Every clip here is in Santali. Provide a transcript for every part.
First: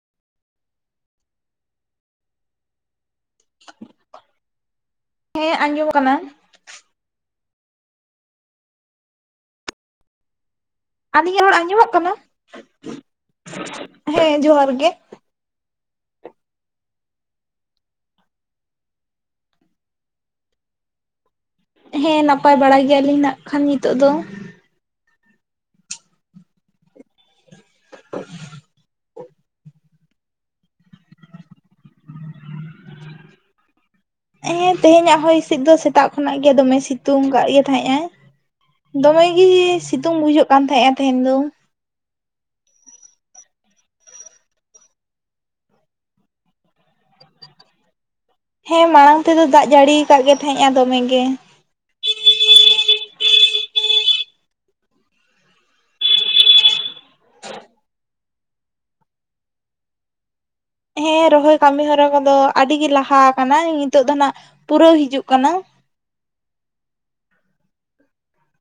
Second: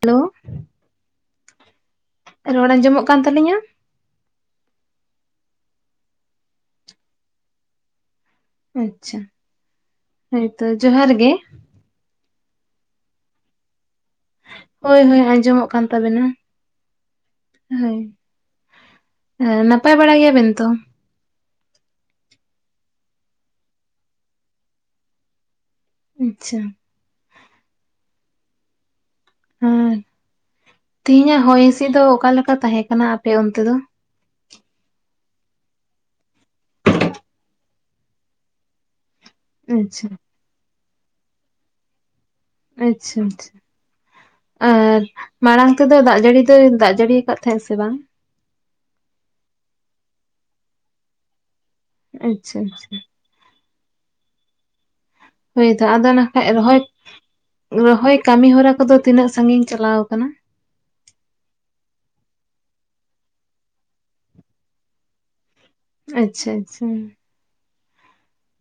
ᱦᱮᱞᱳ ᱨᱚᱲ ᱟᱸᱡᱚᱢᱚᱜ ᱠᱟᱱ ᱛᱟᱞᱤᱧᱟ ᱦᱮᱸ ᱟᱸᱡᱚᱢ ᱠᱟᱱᱟ ᱟᱪᱪᱷᱟ ᱦᱚᱭᱛᱚ ᱡᱚᱦᱟᱨ ᱜᱮ ᱟᱹᱞᱤᱧᱟᱜ ᱨᱚᱲ ᱟᱸᱡᱚᱢᱚᱜ ᱠᱟᱱᱟ ᱦᱮᱸ ᱡᱚᱦᱟᱨ ᱜᱮ ᱦᱳᱭ ᱦᱳᱭ ᱟᱸᱡᱚᱢᱚᱜ ᱠᱟᱱ ᱛᱟᱵᱮᱱᱟ᱾ ᱦᱳᱭ ᱱᱟᱯᱟᱭ ᱵᱟᱲᱟ ᱜᱮᱭᱟ ᱵᱮᱱ ᱛᱚ? ᱦᱮᱸ ᱱᱟᱯᱟᱭ ᱵᱟᱲᱟ ᱜᱮᱭᱟᱞᱤᱧ ᱱᱟᱜ ᱠᱷᱟᱱ ᱱᱤᱛᱚᱜ ᱫᱚ ᱟᱪᱪᱷᱟ [unintelligible] ᱦᱮᱸ ᱛᱮᱦᱮᱧᱟᱜ ᱦᱚᱭ ᱦᱤᱥᱤᱫ ᱫᱚ ᱚᱠᱟᱞᱮᱠᱟ ᱛᱟᱦᱮᱸ ᱠᱟᱱᱟ ᱟᱯᱮ ᱚᱱᱛᱮ ᱫᱚ? ᱦᱮᱸ ᱛᱮᱦᱮᱧᱟᱜ ᱦᱚᱭ ᱦᱤᱸᱥᱤᱫ ᱫᱚ ᱥᱮᱛᱟᱜ ᱠᱷᱚᱱᱟᱜ ᱜᱮ ᱫᱚᱢᱮ ᱥᱤᱛᱩᱝ ᱟᱠᱟᱫ ᱜᱮ ᱛᱟᱦᱮᱸᱜ ᱟᱭ ᱫᱚᱢᱮ ᱜᱮ ᱟᱪᱪᱷᱟ ᱥᱤᱛᱩᱝ ᱵᱩᱡᱷᱟᱹᱜ ᱠᱟᱱ ᱛᱟᱦᱮᱸᱼᱟ ᱛᱮᱦᱮᱧ ᱫᱚ ᱟᱪᱪᱷᱟ ᱟᱪᱪᱷᱟ ᱟᱨ ᱢᱟᱲᱟᱝ ᱛᱮᱫᱚ ᱫᱟᱜ ᱡᱟᱹᱲᱤ ᱫᱚᱭ ᱫᱟᱜ ᱡᱟᱹᱲᱤᱭᱟ ᱟᱠᱟᱫ ᱛᱟᱦᱮᱸᱜᱫ ᱥᱮ ᱵᱟᱝ? ᱦᱮᱸ ᱢᱟᱲᱟᱝ ᱛᱮᱫᱚ ᱫᱟᱜ ᱡᱟᱹᱲᱤᱭᱟ ᱟᱠᱟᱫ ᱜᱮ ᱛᱟᱦᱮᱸᱫᱼᱟ ᱫᱚᱢᱮ ᱜᱮ ᱟᱪᱪᱷᱟ ᱟᱪᱪᱷᱟ ᱦᱳᱭ ᱛᱚ ᱟᱫᱚ ᱱᱟ ᱠᱷᱟᱱ ᱨᱚᱦᱚᱭ ᱨᱚᱦᱚᱭ ᱠᱟᱹᱢᱤ ᱦᱚᱨᱟ ᱠᱚᱫᱚ ᱛᱤᱱᱟᱹᱜ ᱥᱟᱺᱜᱤᱧ ᱪᱟᱞᱟᱣ ᱟᱠᱟᱱᱟ ᱦᱮᱸ ᱨᱚᱦᱚᱭ ᱠᱟᱹᱢᱤ ᱦᱚᱨᱟ ᱠᱚᱫᱚ ᱟᱹᱰᱤᱜᱤ ᱞᱟᱦᱟ ᱟᱠᱟᱱᱟ ᱱᱤᱛᱚᱜ ᱫᱚ ᱱᱟᱜ ᱯᱩᱨᱟᱹᱣ ᱦᱤᱡᱩᱜ ᱠᱟᱱᱟ᱾ ᱟᱪᱪᱷᱟ ᱟᱪᱪᱷᱟ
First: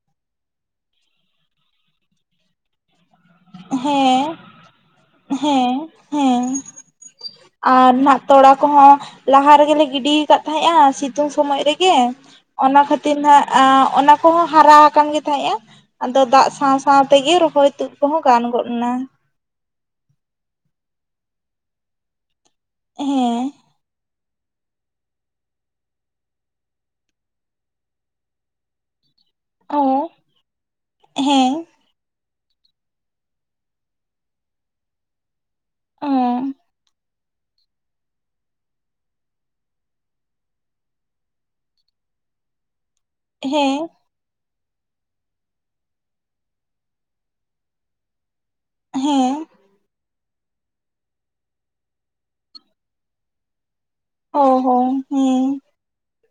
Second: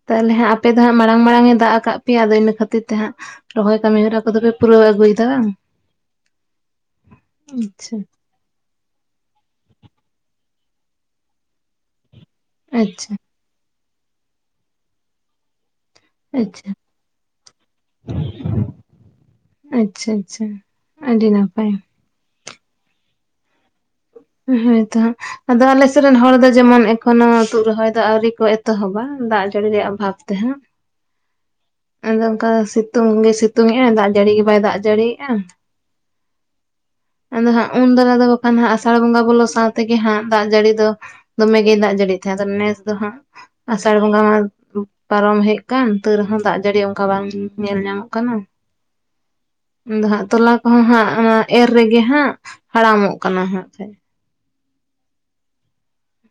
ᱛᱟᱦᱚᱞᱮ ᱦᱟᱸᱜ ᱟᱯᱮ ᱫᱚ ᱦᱟᱸᱜ ᱢᱟᱲᱟᱝ ᱢᱟᱲᱟᱝ ᱮ ᱫᱟᱜ ᱟᱠᱟᱫ ᱯᱮᱭᱟ ᱟᱫᱚ ᱤᱱᱟᱹ ᱠᱷᱟᱹᱛᱤᱨ ᱛᱮ ᱦᱟᱸᱜ ᱨᱚᱦᱚᱭ ᱠᱟᱹᱢᱤ ᱦᱮᱸ ᱦᱚᱨᱟ ᱠᱚ ᱫᱚᱯᱮ ᱯᱩᱨᱟᱹᱣ ᱟᱹᱜᱩᱭᱮᱫᱟ ᱵᱟᱝ ᱦᱮᱸ ᱦᱮᱸ ᱟᱨ ᱟᱪᱪᱷᱟ ᱱᱟᱜ ᱛᱚᱞᱟ ᱠᱚᱦᱚᱸ ᱞᱟᱦᱟ ᱨᱮᱜᱮᱞᱮ ᱜᱤᱰᱤ ᱟᱠᱟᱫ ᱛᱟᱦᱮᱸᱫᱼᱟ ᱥᱤᱛᱩᱝ ᱥᱚᱢᱚᱭ ᱨᱮᱜᱮ ᱚᱱᱟ ᱟᱪᱪᱷᱟ ᱠᱷᱟᱹᱛᱤᱨ ᱱᱟᱜ ᱚᱱᱟ ᱠᱚᱦᱚᱸ ᱦᱟᱨᱟ ᱟᱠᱟᱱ ᱜᱮ ᱛᱟᱦᱮᱸᱫᱼᱟ ᱟᱫᱚ ᱫᱟᱜ ᱟᱪᱪᱷᱟ ᱥᱟᱶ ᱥᱟᱶ ᱛᱮᱜᱮ ᱨᱚᱦᱚᱭ ᱛᱩᱫ ᱠᱚᱦᱚᱸ ᱜᱟᱱ ᱜᱚᱫ ᱱᱟ ᱟᱪᱪᱷᱟ ᱟᱪᱪᱷᱟ ᱟᱹᱰᱤ ᱱᱟᱯᱟᱭ ᱦᱮᱸ ᱦᱚᱭ ᱛᱚ ᱦᱟᱸᱜ ᱟᱫᱚ ᱟᱞᱮᱥᱮᱫ ᱨᱮᱱ ᱦᱚᱲ ᱫᱚ ᱡᱮᱢᱚᱱ ᱮᱠᱷᱚᱱᱳ ᱛᱫ ᱨᱚᱦᱚᱭ ᱫᱚ ᱟᱹᱣᱨᱤ ᱠᱚ ᱮᱛᱚᱦᱚᱵᱟ ᱫᱟᱜ ᱪᱟᱹᱲᱤ ᱨᱮᱭᱟᱜ ᱚ ᱚᱵᱷᱟᱵᱽ ᱛᱮ ᱦᱟᱸᱜ ᱦᱮᱸ ᱟᱫᱚ ᱚᱱᱠᱟ ᱥᱤᱛᱩᱝ ᱜᱮᱭ ᱥᱤᱛᱩᱝ ᱮ ᱟᱭ ᱫᱟᱜ ᱡᱟᱹᱲᱤ ᱜᱮ ᱵᱟᱭ ᱫᱟᱜ ᱡᱟᱹᱲᱤᱭᱮᱫᱼᱟ ᱚ ᱟᱫᱚ ᱦᱟᱸᱜ ᱩᱱ ᱫᱟᱨᱟ ᱫᱚ ᱵᱟᱠᱷᱟᱱ ᱦᱟᱸᱜ ᱟᱥᱟᱲ ᱵᱚᱸᱜᱟ ᱵᱚᱞᱚ ᱥᱟᱶ ᱛᱮᱜᱮ ᱦᱟᱸᱜ ᱫᱟᱜ ᱡᱟᱹᱲᱤ ᱫᱚ ᱫᱚᱢᱮ ᱜᱮᱭ ᱫᱟᱜ ᱡᱟᱹᱲᱤ ᱛᱟᱦᱮᱸᱫ ᱱᱮᱥ ᱫᱚ ᱦᱟᱸᱜ ᱦᱮᱸ ᱟᱥᱟᱲ ᱵᱚᱸᱜᱟ ᱢᱟ ᱯᱟᱨᱚᱢ ᱦᱮᱡ ᱟᱠᱟᱱ ᱛ ᱨᱮᱦᱚᱸ ᱫᱟᱜ ᱡᱟᱹᱲᱤ ᱚᱱᱠᱟ ᱵᱟᱝ ᱧᱮᱞ ᱧᱟᱢᱚᱜ ᱠᱟᱱᱟ ᱦᱮᱸ ᱟᱫᱚ ᱦᱟᱸᱜ ᱛᱚᱞᱟ ᱠᱚᱦᱚᱸ ᱦᱟᱸᱜ ᱚᱱᱟ ᱮᱨ ᱨᱮᱜᱮ ᱦᱟᱸᱜ ᱦᱟᱲᱟᱢᱚᱜ ᱠᱟᱱᱟ ᱦᱟᱸᱜ ᱠᱷᱟᱡ ᱚ ᱚ ᱦᱮᱸ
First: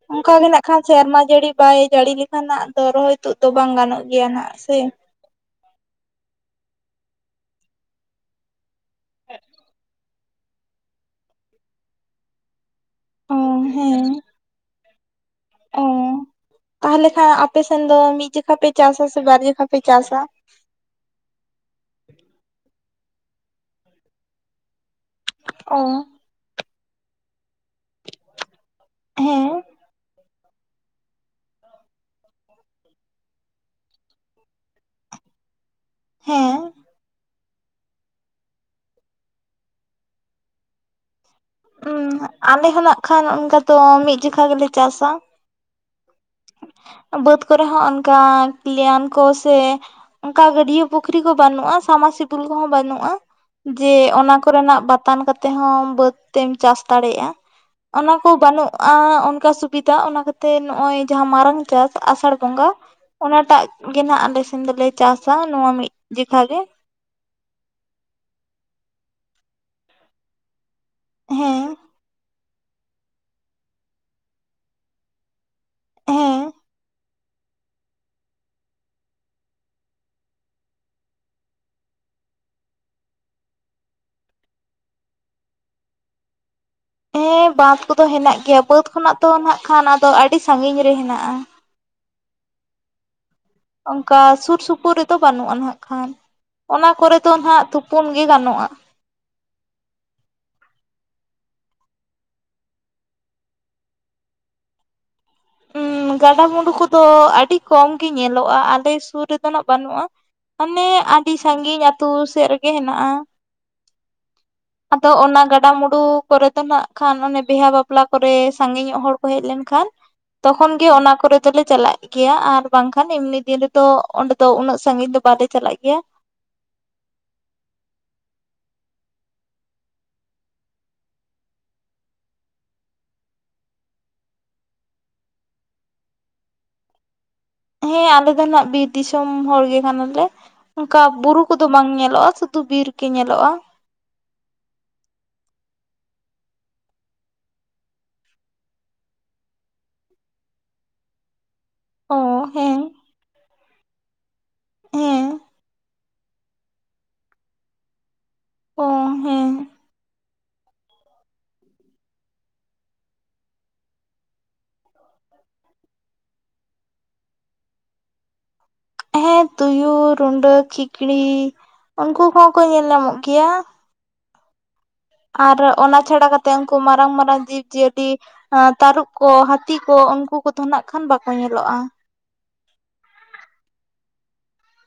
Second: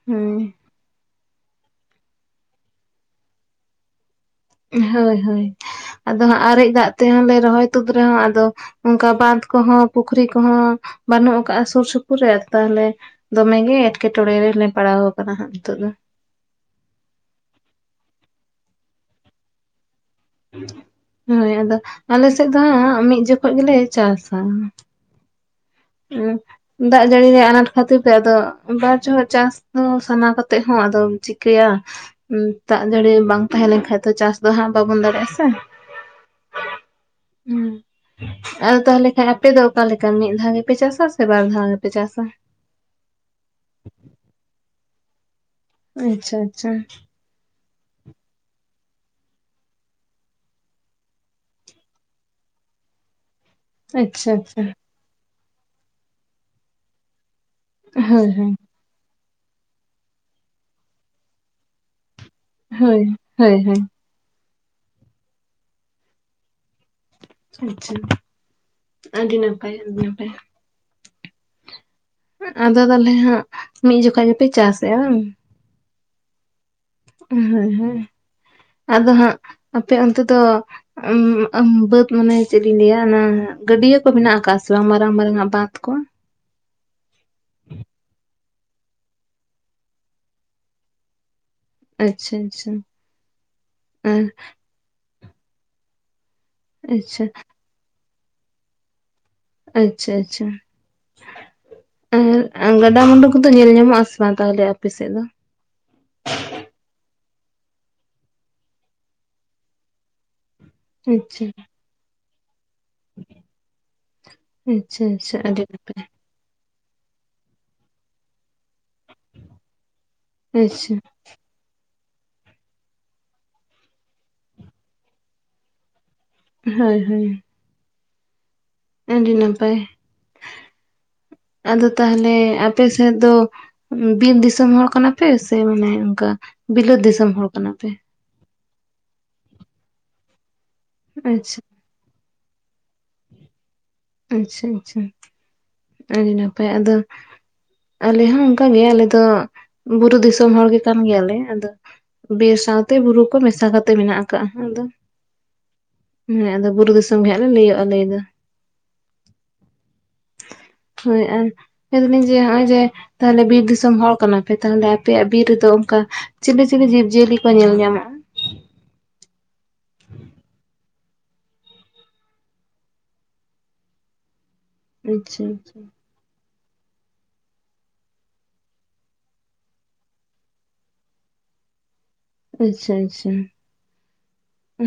ᱦᱮᱸ ᱚᱱᱠᱟ ᱜᱮ ᱢᱮᱱᱟᱜ ᱠᱷᱟᱱ ᱥᱮᱨᱢᱟ ᱡᱟᱹᱲᱤ ᱵᱟᱭ ᱡᱟᱹᱲᱤ ᱞᱮᱠᱷᱟᱱ ᱱᱟᱜ ᱫᱚ ᱨᱚᱦᱚᱭ ᱛᱳᱫ ᱫᱚ ᱵᱟᱝ ᱜᱟᱱᱚᱜᱼᱟ ᱦᱳᱭ ᱦᱳᱭ ᱟᱫᱚ ᱦᱟᱸᱜ ᱟᱨᱮᱡ ᱫᱟᱜ ᱛᱮᱦᱚᱸ ᱨᱚᱦᱚᱭ ᱛᱩᱫ ᱨᱮᱦᱚᱸ ᱟᱫᱚ ᱚᱱᱠᱟ ᱵᱟᱸᱫᱷ ᱠᱚᱦᱚᱸ ᱯᱩᱠᱷᱨᱤ ᱠᱚᱦᱚᱸ ᱵᱟᱹᱱᱩᱜ ᱠᱟᱜᱼᱟ ᱥᱩᱨ ᱥᱩᱯᱩᱨ ᱨᱮ ᱛᱟᱦᱚᱞᱮ ᱚ ᱫᱚᱢᱮ ᱜᱮ ᱦᱮᱸ ᱮᱴᱠᱮᱴᱚᱬᱮ ᱨᱮᱞᱮ ᱯᱟᱲᱟᱣ ᱟᱠᱟᱱᱟ ᱦᱟᱸᱜ ᱱᱤᱛᱚᱜ ᱚ ᱫᱚ ᱛᱟᱦᱚᱞᱮ ᱠᱷᱟᱜ ᱟᱯᱮ ᱥᱮᱱ ᱫᱚ ᱢᱤᱫ ᱡᱚᱠᱷᱟ ᱯᱮ ᱪᱟᱥᱟ ᱥᱮ ᱵᱟᱨ ᱡᱚᱠᱷᱟ ᱯᱮ ᱪᱟᱥᱟ? ᱦᱳᱭ ᱟᱫᱚ ᱟᱞᱮ ᱥᱮᱫ ᱫᱚ ᱦᱟᱸᱜ ᱢᱤᱫ ᱡᱚᱠᱷᱚ ᱜᱮᱞᱮ ᱪᱟᱥᱟ ᱚ ᱫᱟᱜ ᱡᱟᱹᱲᱤ ᱨᱮᱭᱟᱜ ᱟᱱᱟᱴ ᱠᱷᱟᱹᱛᱤᱨ ᱛᱮ ᱟᱫᱚ ᱵᱟᱨ ᱡᱚᱦᱚᱜ ᱦᱮᱸ ᱪᱟᱥ ᱥᱟᱱᱟ ᱠᱟᱛᱮᱫ ᱦᱚᱸ ᱟᱫᱚᱢ ᱪᱤᱠᱟᱹᱭᱟ᱾ ᱫᱟᱜ ᱡᱟᱹᱲᱤ ᱵᱟᱝ ᱛᱟᱦᱮᱸ ᱞᱮᱱ ᱠᱷᱟᱡ ᱫᱚ ᱪᱟᱥ ᱫᱚ ᱦᱟᱸᱜ ᱵᱟᱵᱚᱱ ᱫᱟᱲᱮᱭᱟᱜᱼᱟ ᱥᱮ᱾ ᱦᱮᱸ ᱟᱫᱚ ᱛᱟᱦᱚᱞᱮ ᱠᱷᱟᱱ ᱟᱯᱮ ᱫᱚ ᱚᱠᱟᱞᱮᱠᱟ ᱢᱤᱫ ᱫᱷᱟᱣ ᱜᱮᱯᱮ ᱪᱟᱥᱟ? ᱵᱟᱨ ᱫᱷᱟᱣ ᱯᱮ ᱩᱸ ᱪᱟᱥᱟ? ᱟᱞᱮ ᱦᱚᱸ ᱱᱟᱜ ᱠᱷᱟᱱ ᱚᱱᱠᱟ ᱛᱚ ᱢᱤᱫ ᱡᱚᱠᱷᱟ ᱜᱮᱞᱮ ᱪᱟᱥᱟ᱾ ᱟᱪᱪᱷᱟ ᱟᱪᱪᱷᱟ ᱵᱟᱹᱫᱽ ᱠᱚᱨᱮ ᱦᱚᱸ ᱚᱱᱠᱟ ᱞᱮᱭᱟᱱ ᱠᱚ ᱥᱮ ᱚᱱᱠᱟ ᱜᱟᱹᱰᱭᱟᱹ ᱯᱩᱠᱷᱨᱤ ᱠᱚ ᱵᱟᱹᱱᱩᱜᱼᱟ ᱥᱟᱢᱟᱨᱥ ᱥᱤᱛᱩᱞ ᱠᱚᱦᱚᱸ ᱵᱟᱹᱱᱩᱜ-ᱟ᱾ ᱡᱮ ᱟᱪᱪᱷᱟ ᱚᱱᱟ ᱟᱪᱪᱷᱟ ᱠᱚᱨᱮᱱᱟᱜ ᱵᱟᱛᱟᱱ ᱠᱟᱛᱮᱫ ᱦᱚᱸ ᱵᱟᱹᱫᱽ ᱛᱮᱢ ᱪᱟᱥ ᱫᱟᱲᱮᱭᱟᱜᱼᱟ᱾ ᱚᱱᱟ ᱦᱳᱭ ᱠᱚ ᱦᱳᱭ ᱵᱟᱹᱱᱩᱜ-ᱟ ᱚᱱᱠᱟ ᱥᱩᱵᱤᱫᱷᱟ ᱚᱱᱟᱠᱟᱛᱮ ᱱᱚᱜᱼᱚᱭ ᱡᱟᱦᱟᱸ ᱢᱟᱨᱟᱝ ᱪᱟᱥ ᱟᱥᱟᱲ ᱵᱚᱸᱜᱟ ᱦᱳᱭ ᱦᱳᱭ ᱚᱱᱟᱴᱟᱜ ᱦᱳᱭ ᱜᱮ ᱦᱟᱸᱜ ᱟᱞᱮ ᱥᱮᱱ ᱫᱚᱞᱮ ᱪᱟᱥᱟ ᱱᱚᱣᱟ ᱢᱤᱫ ᱡᱚᱠᱷᱟ ᱜᱮ᱾ ᱟᱪᱪᱷᱟ ᱟᱹᱰᱤ ᱱᱟᱯᱟᱭ ᱟᱯᱮ ᱦᱚᱸᱯᱮ ᱦᱮᱸ ᱟᱫᱚ ᱛᱟᱦᱚᱞᱮ ᱦᱟᱸᱜ ᱢᱤᱫ ᱡᱚᱠᱷᱚᱡ ᱜᱮᱯᱮ ᱪᱟᱥᱮᱜᱼᱟ ᱵᱟᱝ? ᱦᱮᱸ ᱟᱫᱚ ᱦᱟᱸᱜ ᱟᱯᱮ ᱚᱱᱛᱮ ᱫᱚ ᱩ ᱩᱸ ᱵᱟᱹᱫᱽ ᱢᱟᱱᱮ ᱪᱮᱫ ᱤᱧ ᱞᱟᱹᱭᱟ ᱚᱱᱟ ᱜᱟᱹᱰᱭᱟᱹ ᱠᱚ ᱢᱮᱱᱟᱜ ᱟᱠᱟᱫ ᱥᱮ ᱵᱟᱝ ᱢᱟᱨᱟᱝ ᱢᱟᱨᱟᱝ ᱟᱜ ᱵᱟᱸᱫᱽ ᱠᱚ? ᱦᱮᱸ ᱵᱟᱸᱫᱽ ᱠᱚᱫᱚ ᱦᱮᱱᱟᱜ ᱜᱮᱭᱟ ᱵᱟᱹᱫᱽ ᱠᱷᱚᱱᱟᱜ ᱛᱚ ᱱᱟᱜ ᱠᱷᱟᱱ ᱟᱫᱚ ᱟᱹᱰᱤ ᱥᱟᱹᱜᱤᱧ ᱨᱮ ᱦᱮᱱᱟᱜ-ᱟ᱾ ᱟᱪᱪᱷᱟ ᱟᱪᱪᱷᱟ ᱚᱱᱠᱟ ᱥᱩᱨ ᱥᱩᱯᱩᱨ ᱨᱮᱫᱚ ᱵᱟᱹᱱᱩᱜᱼᱟ ᱱᱟᱜ ᱠᱷᱟᱱ ᱚᱱᱟ ᱠᱚᱨᱮ ᱟᱪᱪᱷᱟ ᱫᱚ ᱱᱟᱦᱟᱜ ᱠᱚᱢ ᱜᱮ ᱜᱟᱱᱚᱜ-ᱟ᱾ ᱟᱪᱪᱷᱟ ᱟᱪᱪᱷᱟ ᱟᱨ ᱜᱟᱰᱟᱢᱩᱸᱰᱩ ᱠᱚᱫᱚ ᱧᱮᱞ ᱧᱟᱢᱚᱜ ᱟᱥᱮ ᱵᱟᱝ ᱛᱟᱦᱚᱞᱮ ᱟᱯᱮᱥᱮᱫ ᱫᱚ? ᱦᱩᱸ ᱜᱟᱰᱟ-ᱢᱩᱸᱰᱩ ᱠᱚᱫᱚ ᱟᱹᱰᱤ ᱠᱚᱢ ᱜᱮ ᱧᱮᱞᱚᱜ-ᱟ ᱟᱞᱮ ᱥᱩᱨ ᱨᱮᱫᱚ ᱱᱟᱜ ᱵᱟᱹᱱᱩᱜ-ᱟ᱾ ᱢᱟᱱᱮ ᱟᱹᱰᱤ ᱟᱪᱪᱷᱟ ᱥᱟᱺᱜᱤᱧ ᱟᱹᱛᱩ ᱥᱮᱫ ᱨᱮ᱾ ᱜᱮ ᱦᱮᱱᱟᱜ-ᱟ ᱟᱪᱪᱷᱟ ᱟᱫᱚ ᱟᱪᱪᱷᱟ ᱚᱱᱟ ᱟᱹᱰᱤ ᱜᱟᱰᱟ ᱢᱩᱸᱰᱩ ᱱᱟᱯᱟᱭ ᱠᱚᱨᱮ ᱫᱚ ᱱᱟᱜ ᱠᱷᱟᱱ ᱚᱱᱮ ᱵᱤᱦᱟᱹ ᱵᱟᱯᱞᱟ ᱠᱚᱨᱮ ᱥᱟᱺᱜᱤ ᱧᱚᱜ ᱦᱚᱲ ᱠᱚ ᱦᱮᱡ ᱞᱮᱱ ᱠᱷᱟᱱ ᱛᱚᱠᱷᱚᱱ ᱜᱮ ᱟᱪᱪᱷᱟ ᱚᱱᱟ ᱠᱚᱨᱮ ᱫᱚᱞᱮ ᱪᱟᱞᱟᱜ ᱜᱮᱭᱟ ᱟᱨ ᱵᱟᱝᱠᱷᱟᱱ ᱮᱢᱱᱤ ᱫᱤᱱ ᱨᱮᱫᱚ ᱚᱸᱰᱮ ᱫᱚ ᱩᱱᱟᱹᱜ ᱥᱟᱺᱜᱤᱧ ᱫᱚ ᱵᱟᱞᱮ ᱪᱟᱞᱟᱜ ᱜᱮᱭᱟ᱾ ᱦᱳᱭ ᱦᱳᱭ ᱟᱹᱰᱤ ᱱᱟᱯᱟᱭ ᱟᱫᱚ ᱛᱟᱦᱚᱞᱮ ᱟᱯᱮ ᱥᱮᱫ ᱫᱚ ᱵᱤᱨ ᱫᱤᱥᱚᱢ ᱦᱚᱲ ᱠᱟᱱᱟ ᱯᱮ ᱥᱮ ᱚᱱᱠᱟ ᱵᱤᱞᱟᱹᱛ ᱫᱤᱥᱚᱢ ᱦᱚᱲ? ᱠᱟᱱᱟ ᱯᱮ ᱦᱳᱭ ᱟᱞᱮ ᱫᱚ ᱱᱟᱜ ᱵᱤᱨ ᱫᱤᱥᱚᱢ ᱦᱚᱲ ᱜᱮ ᱠᱟᱱᱟᱞᱮ᱾ ᱚᱱᱠᱟ ᱵᱩᱨᱩ ᱟᱪᱪᱷᱟ ᱠᱚᱫᱚ ᱵᱟᱝ ᱧᱮᱞᱚᱜ-ᱟ ᱥᱩᱫᱷᱩ ᱵᱤᱨ ᱜᱮ ᱧᱮᱞᱚᱜ-ᱟ᱾ ᱟᱪᱪᱷᱟ ᱟᱪᱪᱷᱟ ᱟᱹᱰᱤ ᱱᱟᱯᱟᱭ ᱟᱫᱚ ᱟᱞᱮ ᱦᱚᱸ ᱚᱱᱠᱟ ᱜᱮ ᱟᱞᱮ ᱫᱚ ᱵᱩᱨᱩ ᱫᱤᱥᱚᱢ ᱦᱚᱲ ᱜᱮ ᱠᱟᱱ ᱜᱮᱭᱟᱞᱮ ᱟᱫᱚ᱾ ᱚ ᱵᱤᱨ ᱦᱮᱸ ᱥᱟᱶᱛᱮ ᱵᱩᱨᱩ ᱠᱚ ᱢᱮᱥᱟ ᱠᱟᱛᱮᱜ ᱢᱮᱱᱟᱜ ᱟᱠᱟᱜ-ᱟ ᱟᱫᱚ᱾ ᱦᱮᱸ ᱦᱮᱸ ᱟᱫᱚ ᱵᱩᱨᱩ ᱫᱤᱥᱚᱢ ᱜᱮ ᱦᱟᱸᱜ ᱞᱮ ᱞᱟᱹᱭᱟᱹᱜ-ᱟ ᱞᱟᱹᱭ ᱫᱚ᱾ ᱚ ᱦᱮᱸ ᱦᱳᱭ ᱟᱨ ᱢᱮᱱ ᱫᱟᱞᱤᱧ ᱡᱮ ᱱᱚᱜ-ᱚᱭ ᱡᱮ ᱛᱟᱦᱚᱞᱮ ᱵᱤᱨ ᱫᱤᱥᱚᱢ ᱦᱚᱲ ᱠᱟᱱᱟᱯᱮ ᱛᱟᱦᱚᱞᱮ ᱟᱯᱮᱭᱟᱜ ᱵᱤᱨ ᱨᱮᱫᱚ ᱚᱱᱠᱟ ᱪᱤᱞᱤ ᱪᱤᱞᱤ ᱡᱤᱵᱽ ᱡᱤᱭᱟᱹᱞᱤ ᱠᱚ ᱧᱮᱞ ᱧᱟᱢᱚᱜ-ᱟ? ᱦᱮᱸ ᱛᱩᱭᱩ, ᱨᱩᱸᱰᱟᱹ, ᱠᱷᱤᱠᱲᱤ ᱩᱱᱠᱩ ᱠᱚᱦᱚᱸ ᱠᱚ ᱧᱮᱞ ᱧᱟᱢᱚᱜ ᱜᱮᱭᱟ᱾ ᱟᱪᱪᱷᱟ ᱟᱨ ᱟᱪᱪᱷᱟ ᱚᱱᱟ ᱪᱷᱟᱰᱟ ᱠᱟᱛᱮᱫ ᱩᱱᱠᱩ ᱢᱟᱨᱟᱝ ᱢᱟᱨᱟᱝ ᱡᱤᱵᱽᱡᱤᱭᱟᱹᱞᱤ ᱛᱟᱹᱨᱩᱵ ᱠᱚ, ᱦᱟᱹᱛᱤ ᱠᱚ, ᱩᱱᱠᱩ ᱠᱚ ᱛᱚ ᱱᱟᱜ ᱠᱷᱟᱱ ᱵᱟᱠᱚ ᱧᱮᱞᱚᱜ-ᱟ᱾ ᱟᱪᱪᱷᱟ ᱟᱪᱪᱷᱟ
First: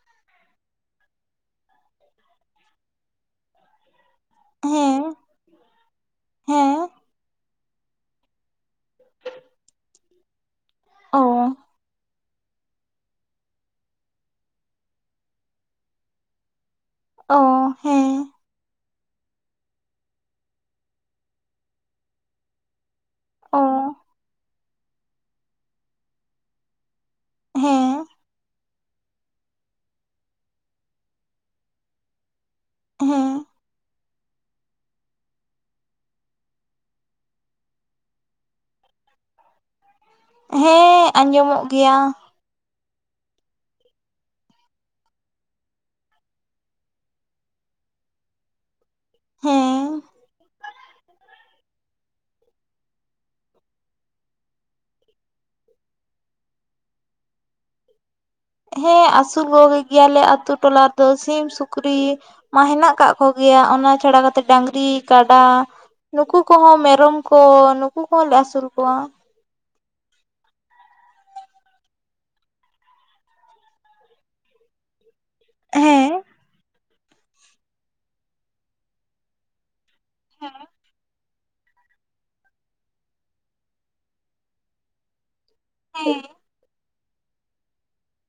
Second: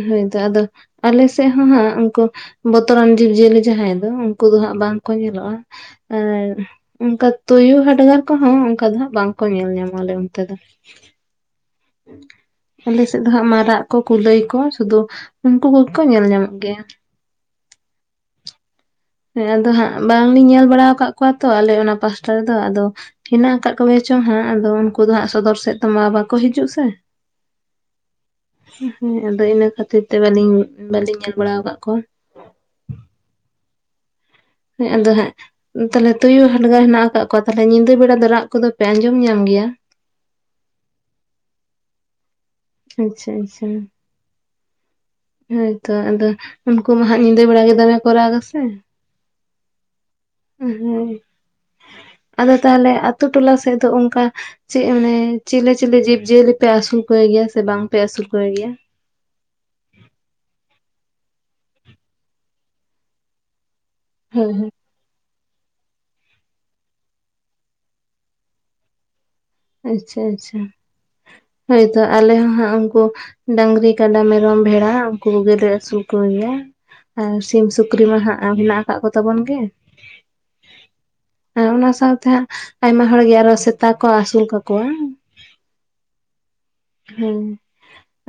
ᱦᱳᱭᱛᱚ ᱟᱫᱚ ᱟᱞᱮ ᱥᱮᱫ ᱦᱚᱸ ᱦᱟᱸᱜ ᱩᱱᱠᱩ ᱵᱚᱛᱚᱨᱟᱱ ᱡᱤᱵ ᱡᱤᱭᱟᱹᱞᱤ ᱡᱟᱦᱟᱸᱭ ᱫᱚ ᱩᱱᱠᱩ ᱫᱚ ᱦᱟᱸᱜ ᱦᱮᱸ ᱵᱟᱝᱠᱚ ᱧᱮᱞᱚᱜᱼᱟ ᱟᱨ ᱦᱮᱸ ᱚᱱᱠᱟ ᱛᱩᱭᱩ ᱦᱟᱰᱜᱟᱨ ᱠᱚᱦᱚᱸ ᱚᱱᱠᱟ ᱫᱚ ᱦᱟᱸᱜ ᱵᱟᱝᱠᱚ ᱧᱮᱞ ᱧᱟᱢᱟ ᱟᱞᱮ ᱚᱱᱛᱮ ᱫᱚ᱾ ᱚ ᱟᱞᱮ ᱥᱮᱫ ᱫᱚ ᱦᱟᱸᱜ ᱢᱟᱨᱟᱜ ᱠᱚ ᱠᱩᱞᱟᱹᱭ ᱠᱚ ᱥᱩᱫᱩ ᱩᱱᱠᱩ ᱠᱚᱜᱮᱠᱚ ᱧᱮᱞ ᱧᱟᱢᱚᱜ ᱜᱮᱭᱟ᱾ ᱚ ᱦᱮᱸ ᱦᱮᱸ ᱟᱫᱚ ᱦᱟᱸᱜ ᱵᱟᱝᱞᱤᱧ ᱧᱮᱞ ᱵᱟᱲᱟ ᱟᱠᱟᱫ ᱠᱚᱣᱟ ᱛᱚ ᱟᱞᱮ ᱚᱱᱟ ᱯᱟᱥᱴᱟ ᱨᱮᱫᱚ ᱟᱫᱚ, ᱦᱮᱱᱟᱜ ᱚ ᱟᱠᱟᱫ ᱠᱚᱜᱮᱭᱟ ᱪᱚᱝ ᱦᱟᱸᱜ ᱟᱫᱚ ᱩᱱᱠᱩ ᱫᱚ ᱦᱟᱸᱜ ᱥᱚᱫᱚᱨ ᱥᱮᱫ ᱛᱚ ᱢᱟ ᱵᱟᱠᱚ ᱦᱤᱡᱩᱜ ᱥᱮ᱾ ᱦᱮᱸ ᱦᱮᱸ ᱟᱫᱚ ᱤᱱᱟᱹ ᱠᱷᱟᱹᱛᱤᱨ ᱛᱮ ᱵᱟᱞᱤᱧ ᱵᱟᱞᱤᱧ ᱧᱮᱞ ᱵᱟᱲᱟ ᱟᱠᱟᱫ ᱠᱚᱣᱟ᱾ ᱦᱮᱸ ᱦᱮ ᱟᱫᱚ ᱦᱟᱸᱜ ᱛᱟᱞᱦᱮ ᱛᱩᱭᱩ ᱦᱟᱰᱜᱟᱨ ᱦᱮᱱᱟᱜ ᱟᱠᱟᱫ ᱠᱚᱣᱟ ᱛᱟᱦᱚᱞᱮ ᱧᱤᱫᱟᱹ ᱵᱮᱲᱟ ᱫᱚ ᱨᱟᱜ ᱠᱚᱫᱚ ᱯᱮ ᱟᱸᱡᱚᱢ ᱧᱟᱢ ᱜᱮᱭᱟ? ᱦᱮᱸ ᱟᱸᱡᱚᱢᱚᱜ ᱜᱮᱭᱟ᱾ ᱟᱪᱪᱷᱟ ᱟᱪᱪᱷᱟ ᱦᱳᱭᱛᱚ ᱟᱫᱚ ᱩᱱᱠᱩ ᱢᱟ ᱦᱟᱜ ᱧᱤᱫᱟᱹ ᱵᱮᱲᱟ ᱜᱮ ᱫᱚᱢᱮ ᱠᱚ ᱨᱟᱜ ᱟᱥᱮ᱾ ᱦᱮᱸ ᱦᱳᱭ ᱟᱫᱚ ᱛᱟᱦᱚᱞᱮ ᱟᱛᱳ ᱴᱚᱞᱟ ᱥᱮᱫ ᱫᱚ ᱚᱱᱠᱟ ᱪᱮᱫ ᱢᱟᱱᱮ ᱪᱤᱞᱮ ᱪᱤᱞᱤ ᱡᱤᱵᱽᱡᱤᱭᱟᱹᱞᱤ ᱯᱮ ᱟᱥᱩᱞ ᱠᱚᱣᱮ ᱜᱮᱭᱟ ᱥᱮ ᱵᱟᱝᱯᱮ ᱟᱥᱩᱞ ᱠᱚᱣᱟᱭ ᱜᱮᱭᱟ? ᱦᱮᱸ ᱟᱹᱥᱩᱞ ᱠᱚᱜᱮ ᱜᱮᱭᱟᱞᱮ ᱟᱛᱳ ᱴᱚᱞᱟ ᱨᱮᱫᱚ ᱥᱤᱢ, ᱥᱩᱠᱨᱤ ᱢᱟ ᱦᱮᱱᱟᱜ ᱟᱠᱟᱜ ᱠᱚᱜᱮᱭᱟ ᱚᱱᱟ ᱪᱷᱟᱲᱟ ᱠᱟᱛᱮᱫ ᱦᱳᱭ ᱦᱳᱭ ᱰᱟᱝᱨᱤ ᱠᱟᱰᱟ ᱱᱩᱠᱩ ᱠᱚᱦᱚᱸ ᱢᱮᱨᱚᱢ ᱠᱚ ᱱᱩᱠᱩ ᱠᱚᱦᱚᱸ ᱞᱮ ᱟᱹᱥᱩᱞ ᱠᱚᱣᱟ᱾ ᱟᱪᱪᱷᱟ ᱟᱪᱪᱷᱟ ᱦᱳᱭᱛᱳ ᱟᱞᱮ ᱦᱚᱸ ᱦᱟᱸᱜ ᱩᱱᱠᱩ ᱰᱟᱝᱨᱤ, ᱠᱟᱰᱟ, ᱢᱮᱨᱚᱢ, ᱵᱷᱮᱲᱟ ᱩᱱᱠᱩ ᱠᱚ ᱜᱮᱞᱮ ᱟᱹᱥᱩᱞ ᱦᱮᱸ ᱠᱚᱜᱮᱭᱟ ᱟᱨ ᱥᱤᱢ ᱥᱩᱠᱨᱤ ᱢᱟ ᱦᱟᱸᱜ ᱢᱮᱱᱟᱜᱮ ᱟᱠᱟᱫ ᱠᱚᱛᱟᱵᱚᱱ ᱜᱮ᱾ ᱦᱮᱸ ᱚᱱᱟ ᱥᱟᱶᱛᱮ ᱦᱟᱸᱜ ᱟᱭᱢᱟ ᱦᱚᱲᱜᱮ ᱟᱨᱚ ᱥᱮᱛᱟ ᱠᱚ ᱟᱹᱥᱩᱞ ᱠᱟᱠᱚᱣᱟ᱾ ᱦᱮᱸ ᱦᱮᱸ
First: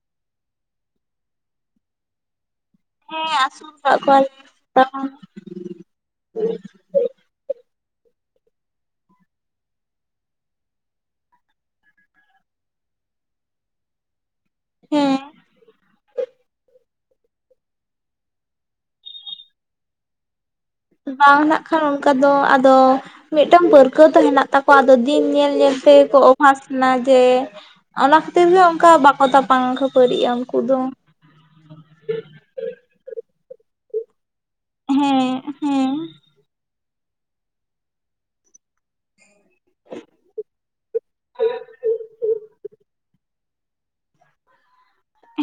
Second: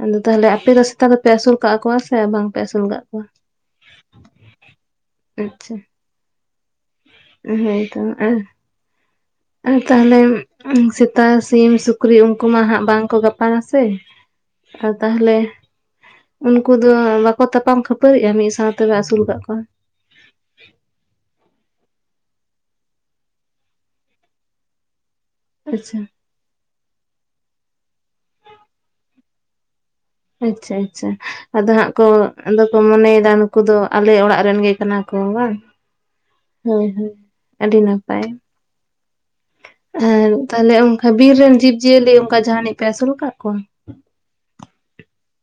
ᱟᱫᱚ ᱛᱟᱦᱚᱞᱮ ᱟᱯᱮ ᱫᱚ ᱥᱮᱛᱟ ᱫᱚᱯᱮ ᱟᱹᱥᱩᱞ ᱠᱟᱜ ᱠᱚᱣᱟ ᱥᱮ ᱵᱟᱝ ᱯᱮ ᱟᱹᱥᱩᱞ ᱠᱟᱜ ᱠᱚᱣᱟ? ᱦᱮᱸ ᱟᱹᱥᱩᱞ ᱠᱟᱜ ᱠᱚᱣᱟᱞᱮ ᱥᱮᱛᱟ, ᱦᱮ ᱦᱳᱭ ᱛᱚ ᱟᱨ, ᱟᱨ ᱛᱟᱦᱞᱮ ᱥᱮᱛᱟ, ᱥᱤᱢ, ᱥᱩᱠᱨᱤ ᱩᱱᱠᱩ ᱢᱟ ᱦᱟᱜ ᱵᱟᱝᱠᱚ ᱜᱟᱯᱟ ᱥᱮ᱾ ᱟᱨ ᱦᱮᱸ ᱛᱟᱦᱚᱞᱮ ᱩᱱᱠᱩ ᱫᱚ ᱵᱟᱠᱚ ᱛᱟᱯᱟᱢ ᱠᱷᱟᱹᱯᱟᱹᱨᱤᱜᱼᱟ ᱢᱤᱫ ᱥᱟᱶᱛᱮᱯᱮ ᱟᱹᱥᱩᱞ ᱟᱠᱟᱫ ᱠᱚᱣᱟ? ᱵᱟᱝ ᱦᱟᱸᱜ ᱠᱷᱟᱱ ᱚᱱᱠᱟ ᱫᱚ ᱟᱫᱚ ᱢᱤᱫᱴᱟᱝ ᱯᱟᱹᱨᱠᱟᱹᱣ ᱫᱚ ᱦᱮᱱᱟᱜ ᱛᱟᱠᱚᱣᱟ ᱟᱫᱚ ᱫᱤᱱ ᱧᱮᱞ ᱧᱮᱞ ᱟᱪᱪᱷᱟ ᱛᱮᱠᱚ ᱚᱵᱷᱟᱥ ᱞᱮᱱᱟ ᱡᱮ ᱚᱱᱟ ᱠᱷᱟᱹᱛᱤᱨ ᱜᱮ ᱚᱱᱠᱟ ᱵᱟᱠᱚ ᱛᱟᱯᱟᱢ ᱠᱷᱟᱹᱯᱟᱹᱨᱤᱜᱼᱟ ᱩᱱᱠᱩ ᱟᱪᱪᱷᱟ ᱫᱚ ᱟᱪᱪᱷᱟ ᱟᱫᱚ ᱦᱟᱸᱜ ᱠᱚ ᱟᱫᱚ ᱠᱚ ᱢᱚᱱᱮᱭᱮᱫᱟ ᱱᱩᱠᱩ ᱫᱚ ᱟᱞᱮ ᱚᱲᱟᱜ ᱨᱮᱱ ᱜᱮ ᱠᱟᱱᱟ ᱠᱚ ᱦᱮᱸ ᱵᱟᱝ ᱦᱮᱸ ᱦᱳᱭ ᱦᱳᱭ ᱟᱹᱰᱤ ᱱᱟᱯᱟᱭ᱾ ᱟᱨ ᱛᱟᱦᱞᱮ ᱚᱱᱠᱟ ᱵᱤᱨ ᱨᱮᱱ ᱡᱤᱵᱽᱼᱡᱤᱭᱟᱹᱞᱤ ᱚᱱᱠᱟ ᱡᱟᱦᱟᱱᱤᱡ ᱯᱮ ᱟᱹᱥᱩᱞ ᱠᱟᱜ ᱠᱚᱣᱟ?